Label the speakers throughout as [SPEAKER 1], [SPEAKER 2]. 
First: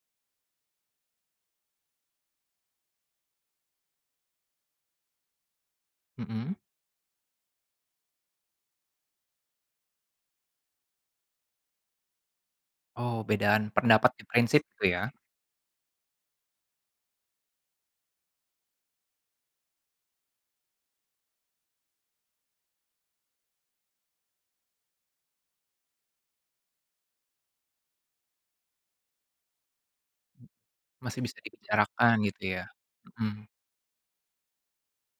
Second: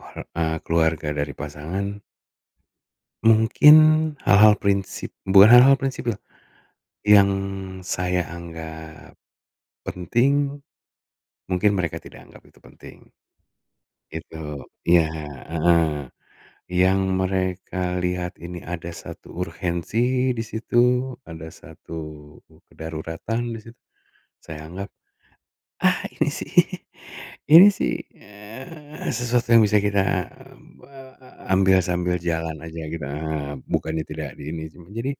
[SPEAKER 1] Oh, eee, keluarga dari pasangan mungkin hal-hal prinsip bukan hal-hal prinsip,
[SPEAKER 2] Mhm.
[SPEAKER 1] yang saya anggap, penting, mungkin mereka tidak anggap itu penting.
[SPEAKER 2] Oh bedaan pendapat dan
[SPEAKER 1] Gitu
[SPEAKER 2] prinsip itu
[SPEAKER 1] iya,
[SPEAKER 2] ya?
[SPEAKER 1] heeh, yang mereka lihat ini ada 1 urgensi di situ ada 1 kedaruratan di situ, saya anggap, ah, ini sih, ini sih, eee, sesuatu yang bisa kita, eee,
[SPEAKER 2] Masih bisa
[SPEAKER 1] ambil
[SPEAKER 2] dibicarakan
[SPEAKER 1] sambil jalan
[SPEAKER 2] gitu ya,
[SPEAKER 1] aja gitu
[SPEAKER 2] mhm.
[SPEAKER 1] bukannya tidak di ini sih jadi,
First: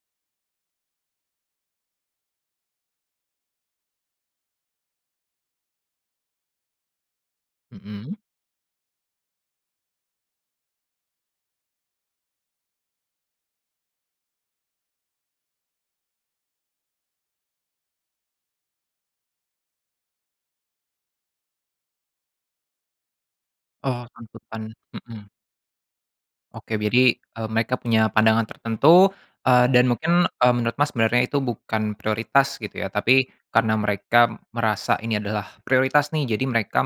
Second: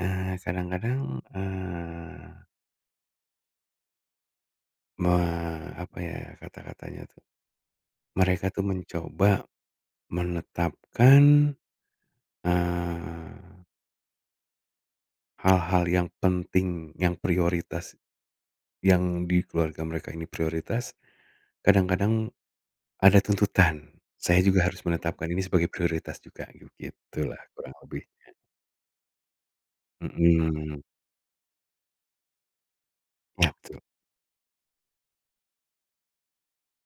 [SPEAKER 1] eee, kadang-kadang, eee. Me apa ya kata-katanya tuh.
[SPEAKER 2] Mhm.
[SPEAKER 1] Mereka tuh mencoba, menetapkan, eee. Hal-hal yang penting, yang prioritas, yang di keluarga mereka ini prioritas, kadang-kadang, ada tuntutan,
[SPEAKER 2] Oh
[SPEAKER 1] saya juga
[SPEAKER 2] tentukan,
[SPEAKER 1] harus
[SPEAKER 2] mhm.
[SPEAKER 1] menetapkan ini sebagai prioritas juga
[SPEAKER 2] Oke jadi,
[SPEAKER 1] begitulah
[SPEAKER 2] eee,
[SPEAKER 1] kurang
[SPEAKER 2] mereka
[SPEAKER 1] lebihnya.
[SPEAKER 2] punya pandangan tertentu, eee, dan mungkin, eee, menurut
[SPEAKER 1] Mhm.
[SPEAKER 2] Mas sebenarnya itu bukan prioritas gitu ya tapi
[SPEAKER 1] Nah
[SPEAKER 2] karena
[SPEAKER 1] tuh.
[SPEAKER 2] mereka merasa ini adalah prioritas nih jadi mereka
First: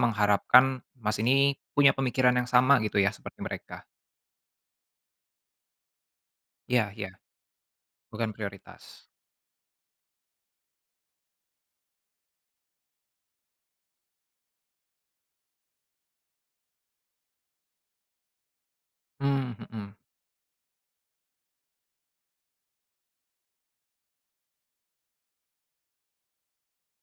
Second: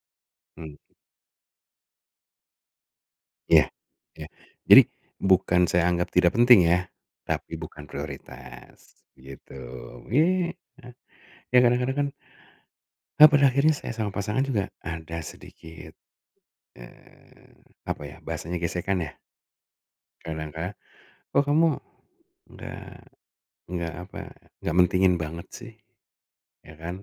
[SPEAKER 1] Mmm.
[SPEAKER 2] mengharapkan Mas ini punya pemikiran yang sama gitu ya seperti
[SPEAKER 1] Iya
[SPEAKER 2] mereka.
[SPEAKER 1] iya jadi bukan saya anggap tidak penting ya,
[SPEAKER 2] Iya iya,
[SPEAKER 1] tapi bukan
[SPEAKER 2] bukan
[SPEAKER 1] prioritas,
[SPEAKER 2] prioritas.
[SPEAKER 1] begitu ya nah, ya kadang-kadang kan, eee, Ya pada akhirnya saya sama pasangan juga ada sedikit, eee, apa ya bahasanya gesekan ya?
[SPEAKER 2] Mmm, mhm.
[SPEAKER 1] Kadang ka kok kamu, nggak nggak apa nggak mentingin banget sih, ya kan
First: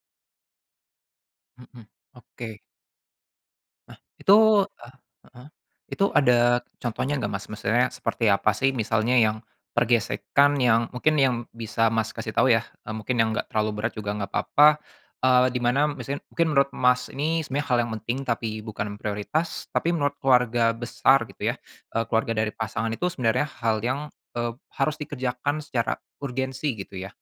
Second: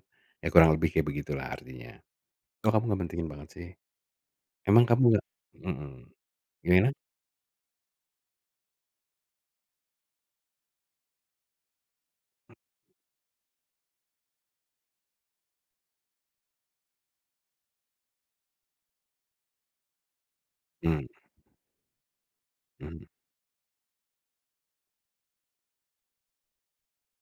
[SPEAKER 1] ya kurang lebih kayak begitulah
[SPEAKER 2] Mhm,
[SPEAKER 1] artinya,
[SPEAKER 2] oke.
[SPEAKER 1] kok kamu gak mentingin banget sih?
[SPEAKER 2] Nah itu,
[SPEAKER 1] Emang
[SPEAKER 2] ah,
[SPEAKER 1] kamu gak?
[SPEAKER 2] heeh, itu
[SPEAKER 1] Mhm,
[SPEAKER 2] ada
[SPEAKER 1] gimana?
[SPEAKER 2] contohnya nggak, Mas? Maksudnya seperti apa sih misalnya yang, pergesekan yang mungkin yang bisa Mas kasih tahu ya, eee, mungkin yang gak terlalu berat juga gak apa-apa, eee, di mana misalnya mungkin menurut Mas ini sebenarnya hal yang penting tapi bukan prioritas tapi menurut keluarga
[SPEAKER 1] Mmm.
[SPEAKER 2] besar gitu ya, eee, keluarga dari pasangan itu
[SPEAKER 1] Mmm.
[SPEAKER 2] sebenarnya hal yang, eee, harus dikerjakan secara urgensi gitu ya.